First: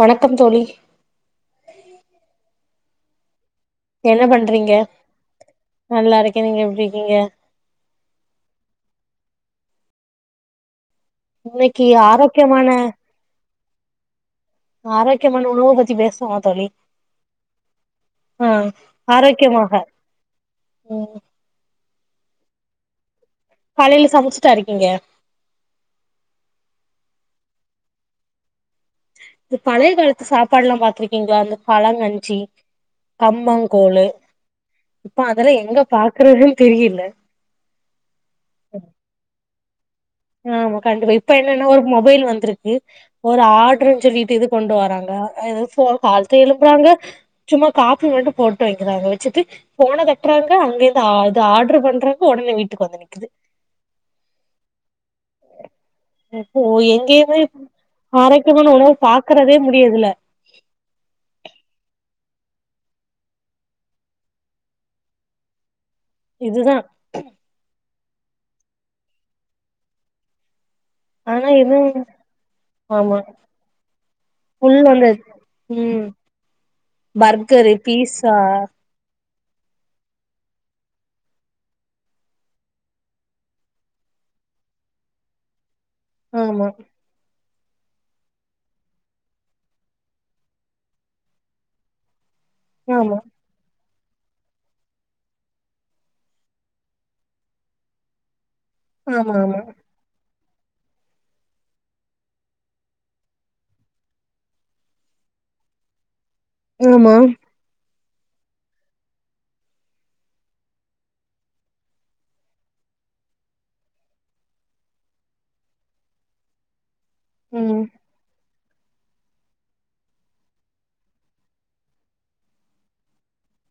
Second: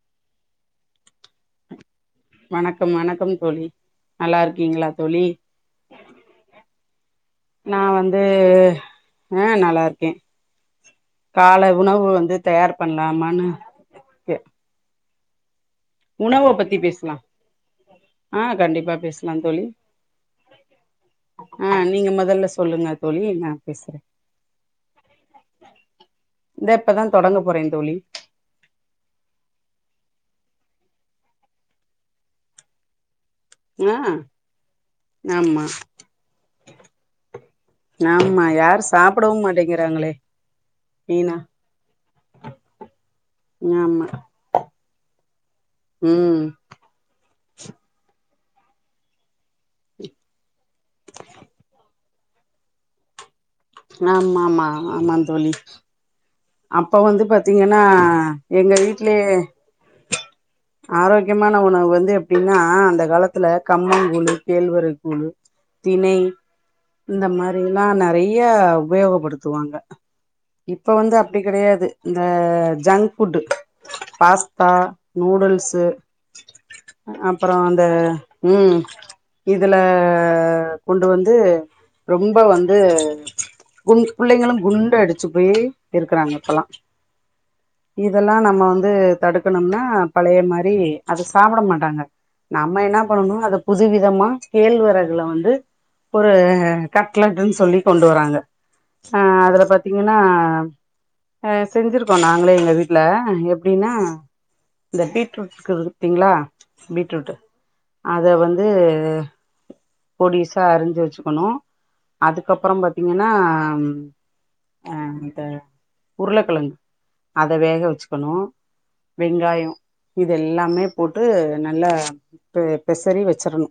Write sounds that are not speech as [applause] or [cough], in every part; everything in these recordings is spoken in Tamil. வணக்கம் தோழி வணக்கம் வணக்கம் தோழி என்ன நல்லா பண்றிங்க இருக்கீங்களா தோழி நல்லாருக்கே நீங்க எப்டி இருக்கிங்க நா வந்து ஆ நல்லாருக்கே கால இன்னைக்கு உணவு வந்து ஆரோக்கியமான தயார் பண்லாமானு கே ஆரோக்யமான உணவ ப உணவ பத்தி பேசலா ஆ கண்டிப்பா பேசலா தோழி ஆரோக்கியமாக ம் ஆ நீங்க மொ தல்ல சொல்லுங்க தோழி நா பேசறே காலையில சமைச்சுட்டா இருக்கீங்க இந்த இப்ப தா தொடங்க போறேன் தோழி இந்த பழைய காலத்து சாப்பாடலா பாத்திருக்கிங்ளா இந்த பழங்கஞ்சி ஆ கம்பங்கூளூ இப்ப அதெலா ஆமா எங்க பாக்கறதுன் தெரியில ஆமா யாரு சாப்படவு மாட்டேங் ஆமா கண்டிப்பா இப்ப என்னனா ஒரு மொபைல் வந்துருக்கு ஒரு ஆர்டர்னு ஆமா சொல்லிட்டு இது கொண்டு வாராங்க ஆ எதோ ஃபோ த்த ம் எழுப்புறாங்க சும்மா காஃபி மட்டு போட்டு வக்கிராங்க வச்சுட்டு ஃபோன தட்றாங்க அங்கேர்ந்து அது ஆடர் பண்றா ஒடனே வீட்டுக்கு வந்து நிக்குது ஆமா ஆமா ஆமா தோழி இப்போ அப்ப வந்து எங்கேயுமே பாத்திங்கனா ஆரோக்கியமான எங்க உணவு வீட்லயே பாக்குறதே முடியதுல ஆரோக்யமான உணவு வந்து எப்டினா அந்த காலத்துல கம்மங் கூழு கேழ்வரகு கூழு தினை இதுதா இந்த மாரில்லா நறை ய உபயோகப்படுத்துவாங்க இப்ப வந் ந்து அப்டி ஆனா இது கடையாது இந்த ஜங்க் ஆமா ஃபுட்டு பாஸ்தா ஃபுல் வந்து நூடுல்ஸு ம் அப்பற பர்கரு அந்த பீஸா ம் இதுல கொண்டு வந்து ரொம்ப வந்து குண் புள்ளைங்களு குண்டு அடிச்சு போய் இருக்கறாங்க இப்பல்லா ஆமா இதெல்லா நம்ம வந்து தடுக்கணும்னா பழய மாரி அத சாப்ட மாட்டாங்க நம்ம என்ன ஆமா பண்ணனு அத புது புதுவிதமா கேழ்வரகுல வந்து ஒரு கட்லட்ன்னு சொல்லி கொண்டு வராங்க அ ஆமா ஆமா அதுல பாத்தீங்கன்னா அ செஞ்சிருக்கோ நாங்களே எங்க வீட்ல எப்டின்னா இந்த பீட்ரூட்க்கு இருப்பீங்களா ஆமா பீட்ரூட்டு அத வந்து பொடிசா அரிஞ்சு வச்சுக்கணு அதுக்கப்பறம் பாத்தீங்கன்னா அ இந்த உருளக்கெழங்கு அத வேக ம் வச்சுக்கணு வெங்காயோ இத எல்லாமே போட்டு நல்லா பெ பெசறி வச்சிரணு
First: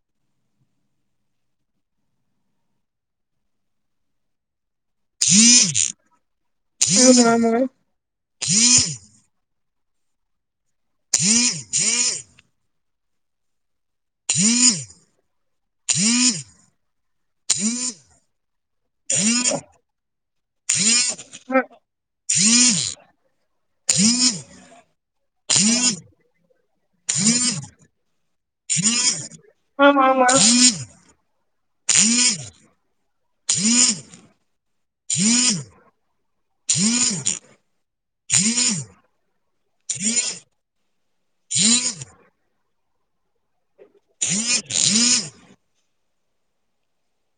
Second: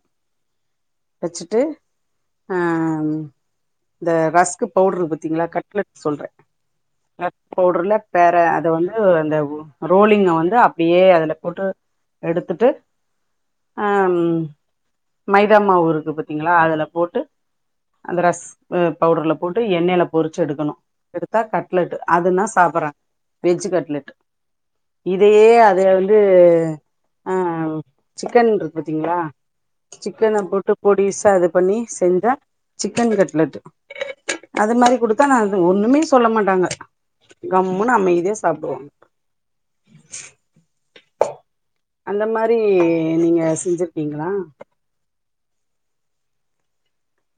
வச்சுட்டு அ இந்த ரஸ்குப் பவுடரு பத்தீங்களா கட்லெட் சொல்றே க ஆமா ஆமா பவுடர்ல பேர அத வந்து அந்த ரோலிங்க வந்து அப்டியே அதுல போட்டு எடுத்துட்டு ஆ ம் மைதாமாவு இருக்கு பாத் தீங்களா அதுல போட்டு அந்த ரஸ்க் பவுடர்ல போட்டு எண்ணெல பொறிச்சு எடுக்கணு எடுத்தா ஆ கட்லெட் அதுன்னா சாப்பறாங்க வெஜ் கட்லெட் இதையே அது வந்து ஆ சிக்கன் இருக்கு பாத்தீங்களா ஆமா ஆமா சிக்கன போட்டு பொடிசா அது பண்ணி செஞ்சா சிக்கன் கட்லெட்டு அது மாரி குடுத்தா நா அது ஒண்ணுமே சொல்ல மாட்டாங்க கம்முனுு அமைதியா சாப்டுவாங்க அந்த மாரி நீங்க செஞ்சிர்க்கீங்களா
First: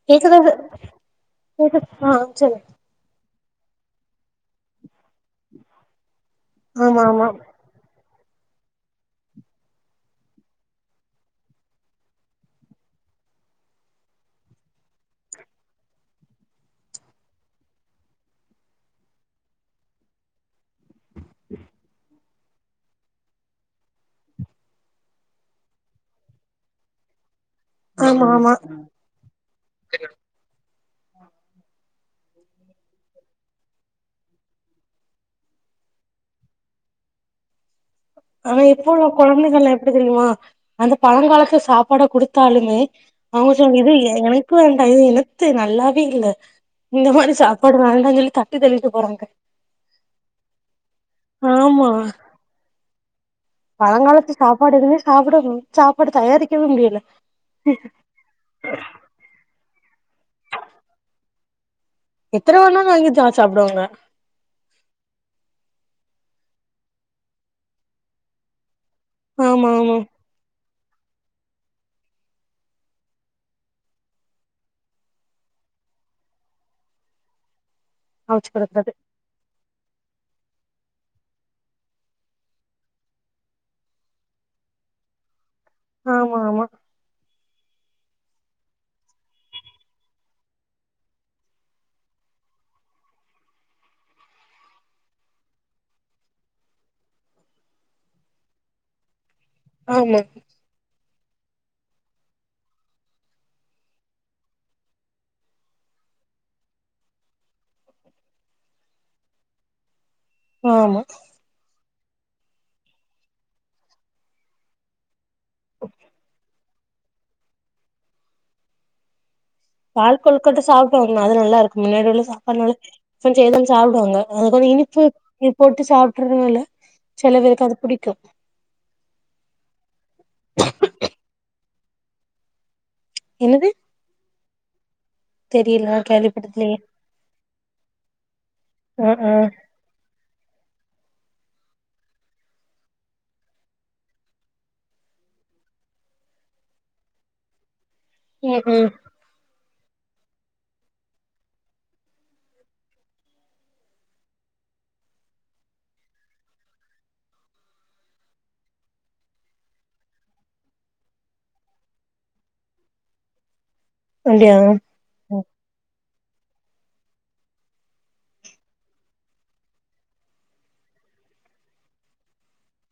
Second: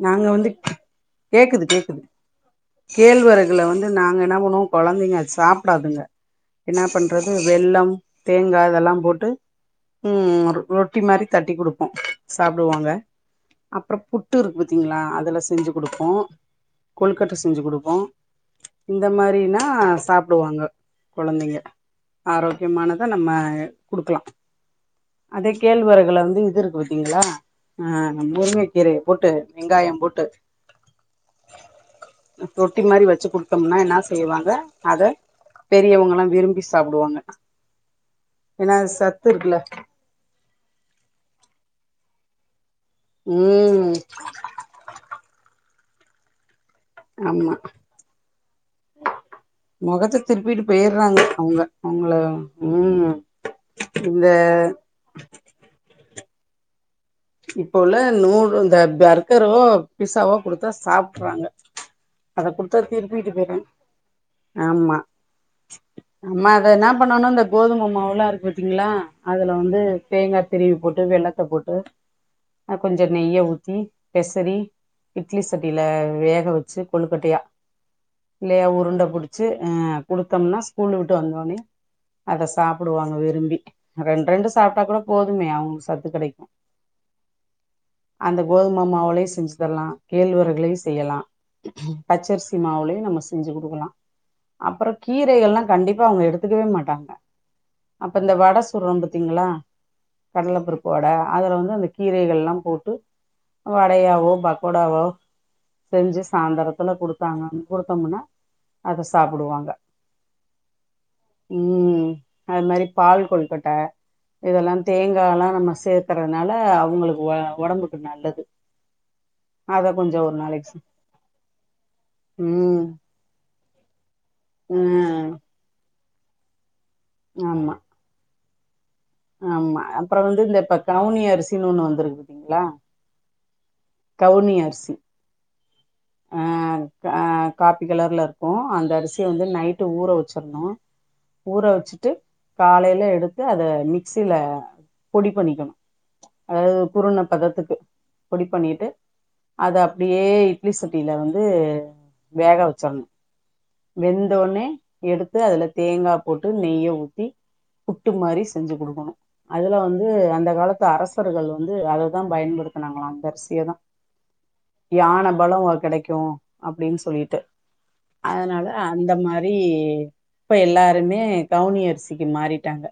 நாங்க வந்து கேக்குதா கேக்குது கேக்குது ஆ சொல்லு கேழ்வரகு இதுல வந்து நாங்க என்ன பண்ணுவோ கொழந்தைங்க அது சாப்டாதுங்க என்ன ஆமா ஆமா பண்றது வெல்லம் தேங்கா இதெல்லா போட்டு ம் ரொட்டி மாரி தட்டி குடுப்போம் சாப்டுவாங்க அப்பறம் புட் புட்டு இருக்கு பாத்தீங்களா அதுல செஞ்சு குடுப்போ கொல்கட்டை செஞ்சு குடுப்போ இந்த மாரினா சாப்டுவாங்க கொழந்தைங்க ஆரோக்கியமானத நம்ம குடுக்கலா அதே கேழ்வறகுல வந்து இது இருக்கு பாத்தீங்களா ஆ ஆமா ஆமா முருங்க கீரைய போட்டு வெங்காய போட்டு ரொட்டி மாரி வச்சு குடுத்தம்னா என்ன செய்வாங்க அத பெரியவங்கல்லா விரும்பி சாப்பிடுவாங்க ஆனா எப்போ குழந்தைகள்லா எப்டி தெரியுமா அந்த பழங்காலத்து சாப்பாட குடுத்தாலுமே அவங்க சொன்ன ம் இது எனக்கு வேண்டா இது என்னத்து நல்லாவே இல்ல இந்த மாரி ஆமா சாப்பாடு வேண்டா சொல்லி தட்டி தள்ளிட்டு போறாங்க முகத்த திருப்பிட்டு போய்றாங்க அவங்க ஆமா அவங்கள ம் இந்த பழங்காலத்து சாப்பாடு எதுமே சாப்பிட சாப்பாடு தயாரிக்கவே முடியல இப்ப உள்ள நூறு இந்த பர்கரோ பிஸாவோ குடுத்தா சாப்ட்றாங்க அத எத்தன குடுத்தா வேணாலு வாங்கி சா திருப்பிட்டு போய்றாங்க சாப்டுவாங்க ஆமா நம்ம அத என்ன பண்ணானும் இந்த கோதும மாவுல்லா இருக்கு பாத்தீங்களா அதுல ஆமா வந்து ஆமா தேங்கா திருவி போட்டு வெல்லத்த போட்டு கொஞ்ச நெய்ய ஊத்தி பெசறி இட்லி சட்டியில வேக வச்சி கொழுக்கட்டையா அவிச்சு இல்லையா குடுக்கறது உருண்ட புடிச்சி ஆ குடுத்தம்னா ஸ்கூலுவுட்டு வந்தோனே அத சாப்டுவாங்க விரும்பி ரெண் ரெண்டு சாப்ட்டா கூட போதுமே அவுங்ளுக்கு சத்து ஆமா கெடைக்கு ஆமா அந்த கோதுமமாவுளை செஞ்சி தர்லா கேழ்வரகுலயு செய்லா பச்சரிசி மாவுலயு நம்ப செஞ்சி குடுக்கலா அப்றோ கீரைகள்லா கண்டிப்பா அவங்க எடுத்துக்கவே மாட்டாங்க அப்ப இந்த வட சுட்றோ பாத் தீங்களா ஆமா கடல பருப்பு வட அதுல வந்து அந்த கீரைகள்லா போட்டு வடையாவோ பக்கோடாவோ செஞ்சி சாய்ந்தரத்துல குடுத்தாங்கு குடுத்தம்னா அத சாப்டுவாங்க ஆமா அது மாரி பால் கொழுகட்ட இதெல்லா தேங்காலா நம்ப சேத் அதனால அவுங்ளுக்கு ஒடம்புக்கு நல்லது அதை பால் கொஞ்சம் ஒரு கொல்கட்ட நாளைக்கு சாப்டுவாங்க அது நல்லாருக்குமே அதனால சாப்பலால ம் செஞ்சா எல்லா சாப்டுவாங்க அது இனிப்பு ம் போட்டு சாப்ட்றதுனால சில பேருக்கு ஆமா அது புடிக்கு ஆமா அப்றோ வந்து இந்த இப்ப கவுனி அரிசினு ஒன்னு வந்துருக்கு பாத்தீங்களா என்னது பொன்னி அரிசி தெரியல நா அ கேள்விப்பட்டதில்லையே அ காப்பி கலர்ல இருக்கு அந்த ஆ அரிசிய ஆ வந்து நைட்டு ஊற வச்சர்னு ஊற வச்சிட்டு காலைல எடுத்து அத மிக்சில பொடி பண்ணிக்கனு அதாது குருன பதத்துக்கு பொடி ம் பண்ணிட்டு ம் அத அப்டியே இய்ய சட்டில வந்து வேகா வச்சர்னு வெந்தோனே எடுத்து அதுல தேங்கா போட்டு நெய்ய ஊத்தி புட்டு மாரி செஞ்சு குடுக்கனு அதுல வந்து அந்த காலத்து அரசர்கள் வந்து அததா பயன்படுத் தினாங்களா அந்த அரிசிய தா அப்டியா யான பலோ கெடைக்கு அப்டின்னு சொல்லிட்டு அதனால அந்த மாரி இப்ப எல்லாருமே கவுனி அரிசிக்கு மாறிட்டாங்க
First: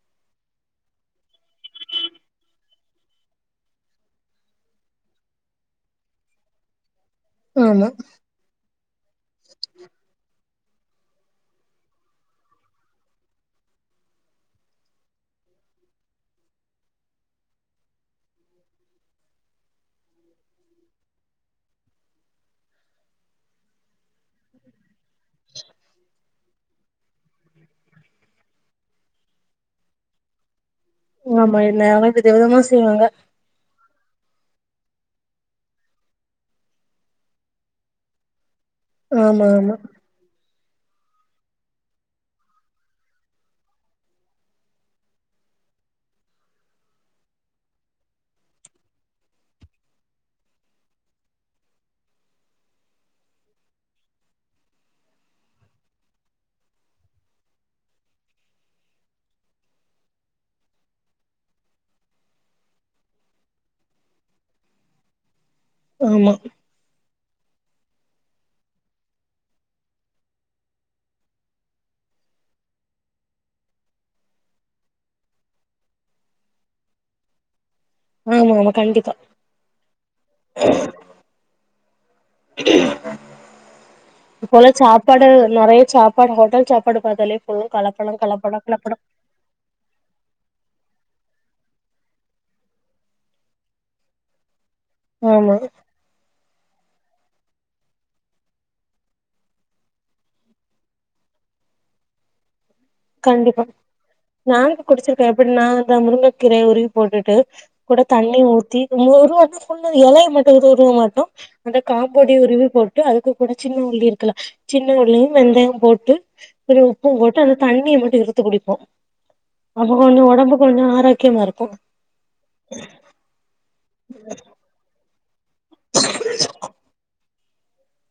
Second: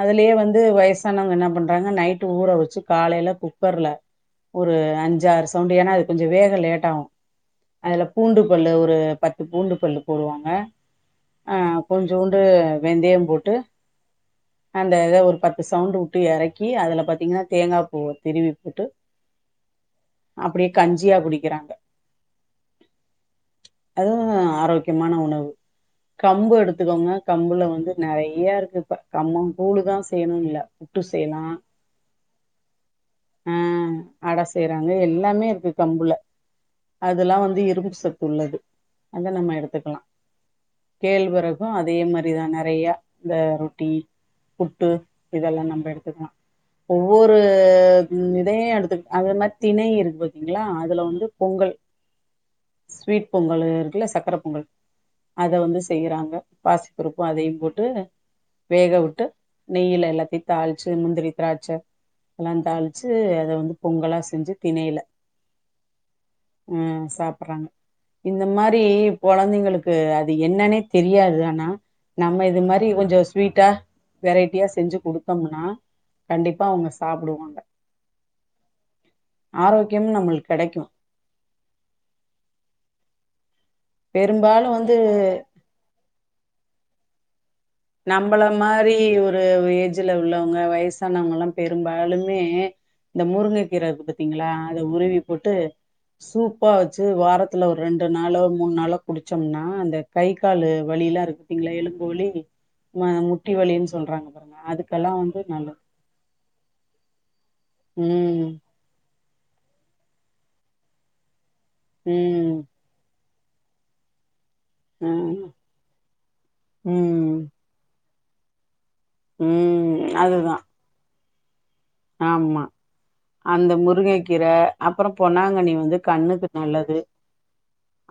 அதுலயே வந்து வயசானவங்க என்னா பண்றாங்க நைட்டு ஊற வச்சி காலைல குக்கர்ல ஒரு அஞ்சாறு சவுண்டு ஏனா அது கொஞ்சோ வேக லேட்டாவு ஆமா அதுல பூண்டு பல்லு ஒரு பத்து பூண்டு பல்லு போடுவாங்க ஆ கொஞ்சூண்டு வெந்தியம் போட்டு அந்த இத ஒரு பத்து சவுண்ட் வுட்டு எறக்கி அதுல பாத்தீங்கன்னா தேங்கா பூ திருவி போட்டு [inaudible] அப்டியே கஞ்சியா குடிக்கிறாங்க [inaudible] அதுவு ஆரோக்கியமான உணவு கம்பு எடுத்துக்கோங்க கம்புல வந்து நெறையா இருக்கு இப்ப கம்மங் கூளுதா செய்யனு இல்ல புட்டு செய்யலா ஆமா என்ன வித விதமா செய்வாங்க ஆ அட செய்றாங்க எல்லாமே இருக்கு கம்புல அதுலா வந்து இரும்பு சத்து உள்ளது அத ஆமா நம்ப ஆமா எடுத்துக்லா கேழ்வறகு அதே மாரிதா நெறையா இந்த ரொட்டி புட்டு இதெல்லா நம்ப எடுத்துக்லா ஒவ்வொரு இதையு எடுத்து அது என்ன திணை இருக்கு பாத்தீங்களா அதுல வந்து பொங்கல் ஸ்வீட் பொங்கலு இருக்குல சக்கர பொங்கல் அத வந்து செய்யறாங்க பாசி பருப்பு அதையு போட்டு வேக வுட்டு நெய்யில எல்லாத்தையு தாளிச்சி முந்திரி திராட்ச அதல்லா தாளிச்சி அத வந்து பொங்கலா செஞ்சி திணையில ஆமா ம் சாப்பறாங்க இந்த மாரி கொலந்தைங்களுக்கு அது என்னனே தெரியாது அனா நம்ம இது மாரி கொஞ்சொ ஸ்வீட்டா வெரைட்டியா செஞ்சு குடுத்தம்னா கண்டிப்பா அவுங்க சாப்புடுவாங்க ஆமா ஆமா கண்டிப்பா ஆரோக்கியம் நம்மளுக்கு கெடைக்கு [unintelligible] இப்போல பெரும்பாலு வந்து சாப்பாடு நிறய சாப்பாடு ஹோட்டல் சாப்பாடு பாத்தாலே போது கலப்படம் நம்பள கலப்படம் மாரி கலப்படம் ஒருவ் ஏஜ்ல உள்ளவ்ங்க வயஸ் தன்னவங்கலா பெரும்பாலுமே இந்த முருங்க கீரர்க்கு பத்தீங்ளா அத உருவி போட்டு ஆமா சூப் போ வச்சு வாரத்துல ஒர் ரெண்டு நாளோ மூணு நாளோ குடிச்சம்னா அந்த கை காலு வலிலா இருக் பிங் லைலு கோலி கண்டிப்பா நாளக்கி அதுக்கெல்லா குடிச்சிருக்க வந்து எப்பிட்னா நல்லது தா முருங்கக்கீரய உருவி போட்டுட்டு கூட ம் தண்ணி ஊத்தி [unintelligible] எலைய மட்டு உது உதுவ மாட்டோ அந்த காம்போடிய ம் உருவி போட்டு அதுக்கு கூட சின்ன உள்ளி இருக்குல சின்ன உள்ளியு ம் வெந்தயொ போட்டு துளி உப்பு போட்டு ம் அந்த தண்ணிய மட்டு இருத்து குடிப்போ அப்ப ம் கொஞ்சொ ஒடம்பு அதுதா கொஞ்சொ ஆரோக்யமா இருக்கு ஆமா அந்த முருங்ககீர அப்பரொ பொ ங்கணி வந்து கண்ணுக்கு நல்லது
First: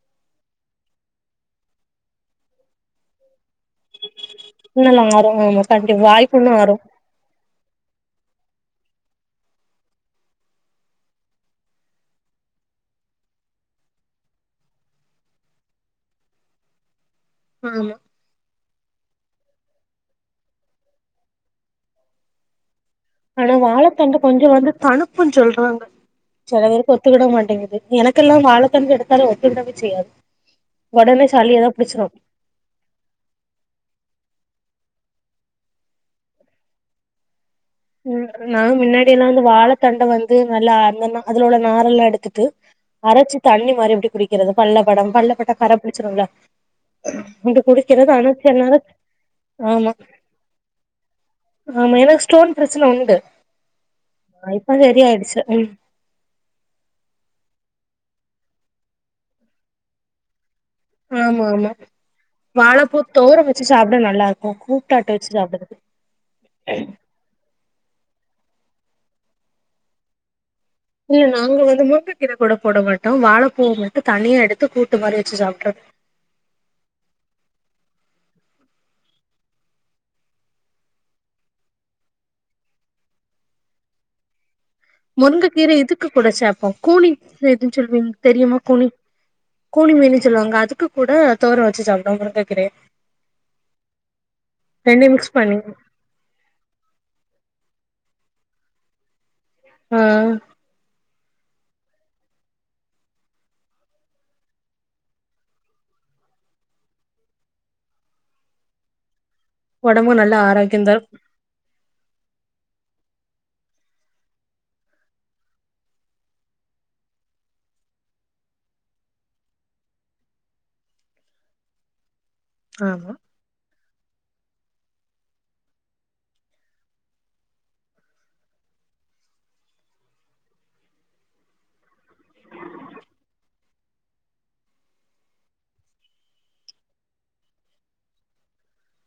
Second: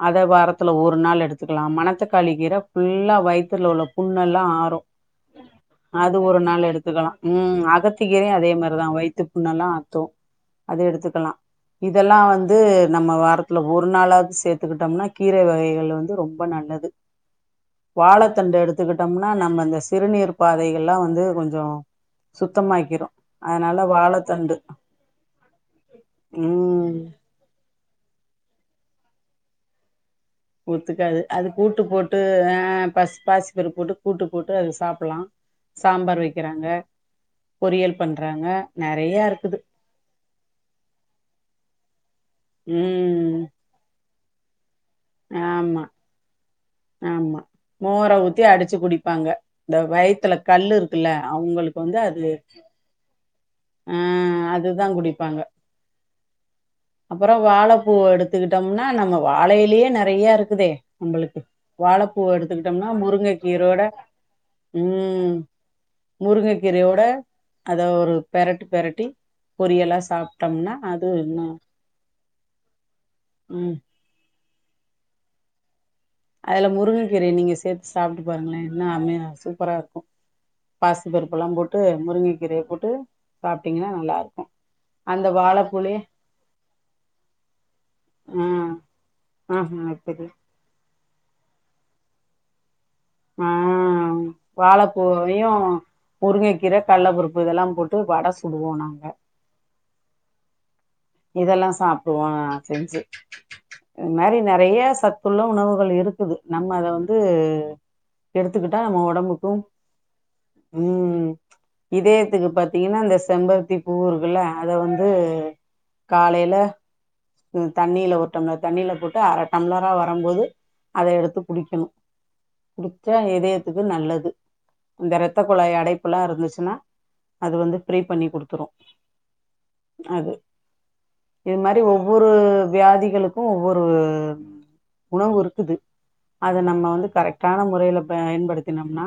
அத வாரத்துல ஒரு நாள் எடுத்துக்கலா மனத்தக்காளிக்கீர ஃபுல்லா வைத் தில்ல உள்ள புண் எல்லா ஆறு நல்லா ஆறு ஆமா கண்டிப்பா அது வாய் ஒரு புண்ணு நாள் ஆறு எடுத்துக்கலா ம் அகத் தி கீரயு அதே மர் தா வய்த்து புண்ணலா ஆத்து அது எடுத்துக்கலா இதல்லா வந்து நம்ம வாரத்துல ஒரு நாளாது சேத்துக்கிட்டம்னா கீரை வகைகள் வந்து ரொம்ப நன் இன்னது ஆமா வாழைத்தண்டு எடுத் துகுட்டம்னா நம்ம இந்த சிறுநீர் பாதகள்லா வந்து கொஞ்சொ சுத்தமாக்கிரு ஆனா அதனால வாழைத்தண்டு கொஞ்ச வாழத்தண்டு வந்து தணப்புன் சொல்றாங்க செல வேருக்கு ம் ஒத்துக்குட மாட்டேங்கிது எனக்கெல்லா வாழைத்தண்டு எடுத்தாலே ஒத்துக்குடவே செய்யாது ஒத்துக்காது ஒடனே அது சளி ஏதோ கூட்டு புடிச்சிரு போட்டு அ பஸ் பாசிப்பருப்போட்டு கூட்டு போட்டு அது சாப் ப்லா சாம்பார் வெக்கிறாங்க ம் நா மின்னாடி எல்லா இந்து வாழைத்தண்ட வந்து நல்லா அந்தன்னா அதுல உள்ள நாரல்லா எடுத்துட்டு அரச்சு ம் தண்ணி மாரி எப்டி குடிக்கிறது பல்லக்கட பல்ல பட்டா கர ஆமா பிடிச்சிருல்ல ஆமா மோர ஊத்தி அடுச்சு குடிப்பாங்க இந்த ஆமா வயித்துல கல்லு இருக்குல்ல அவுங்களுக் ஆமா எனக் ஸ்டோன் ப்ரச்சன உண்டு ஆ இப்ப சரி ஆயிடுச்சு ம் அப்பற வாழைப்பூவ எடுத்துக்கிட்டம்னா நம்ம வாழைலியே நறைய இருக்குதே அம்பளுக்கு ஆமா ஆமா வாழைப்பூவ எடுத்துக்கிட்டம்னா வாழைப்பூ தோரம் வச்சு முருங்ககீரோட சாப்ட நல்லா இருக்கு கூட்டாட்ட வச்சு ம் சாப்டுறது முருகக்கீரயோட அத ஒரு பெரட்டு பெரட்டி பொரியலா சாப் இல்ல நாங்க வந்து முங்க கீர கூட போட மாட்டோ வாழப்பூவ ம் மட்டு தனியா எடுத் து கூட்டு மாரி வச்சு சாப்ட்றது அதுல முருங்கக்கீரய நீங்க சேத்து சாப்ட்டு பாருங்ளே இன்னு அம்மயா சூப்பரா இருக்கு பாசிபருப்புலா போட்டு முருங்கக்கீரய போட்டு சாப்ட்டீங்கனா நல்லாருக்கு முருங்க கீர இதுக்கு கூட சேப்போ கூலி எதுன் சொல்வீங் ஆ தெரியுமா கூனி ஆஹா கூலி எனக்கு மீனி தெரியு சொல்லுவாங்க அதுக்கு கூட தோர வச்சு சாப்ட்டோ முருங்கக்கீரய ஆ ரெண்டையு மிக்ஸ் வாழைப்பூவயு பண்ணி முருங்கக்கீர கல்லப்பருப்பு இதல்லா போட்டு டு வட சுடுவோ நாங்க அ இதல்லா சாப்டுவோ நா செஞ்சு இத் மேரி நறைய சத்துள்ள உணவுகள் இருக்குது நம்ம அத வந்து எடுத்துக்குட்டா நம்ம ஒடம்புக்கு ஒடம்புக்கு நல்ல ஆரோக்கியம் தரு ம் இதேத்துக்கு பத் தீங்கனா அந்த செம்பர்த்தி பூ இருக்குல அத வந்து காலைல தண்ணில ஒரு டம்ளர் தண்ணில போட்டு அர டம்ளரா வரம்போது அத எடுத்து குடிக்கிணு ஆமா குடுச்சா இதயத்துக்கு நல்லது இந்த ரத்த குழாய் அடைப்புல்லாம் இருந்துச்சுன்னா அது வந்து ஃப்ரீ பண்ணி குடுத்துரும் அது இது மாதிரி ஒவ்வொரு வியாதிகளுக்கும் ஒவ்வொரு உணவு இருக்குது அத நம்ம வந்து கரெக்டான முறையில பயன்படுத்தினோம்னா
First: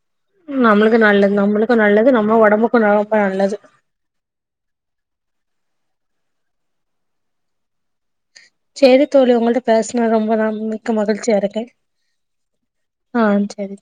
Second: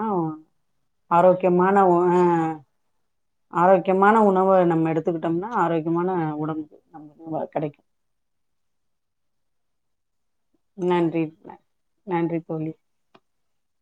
நம்மளுக்கு நல்லது ஆரோக்கியமான நம்மளுக்கு உண நல்லது நம்ம ஒடம்புக்கு ரொம்ப நல்லது ஆரோக்கியமான உணவ நம்ம எடுத்து கத்துக்கிட்டோம்னா ஆரோக்கியமான உடம்பு நம்மளுக்கு கிடைக்கும் சேரி தோழி உங்கள்ட பேசுன ரொ நா மிக்க நன்றி மகிழ்ச்சியா இருக்கேன் நன்றி தோழி ஆஹ் சேரி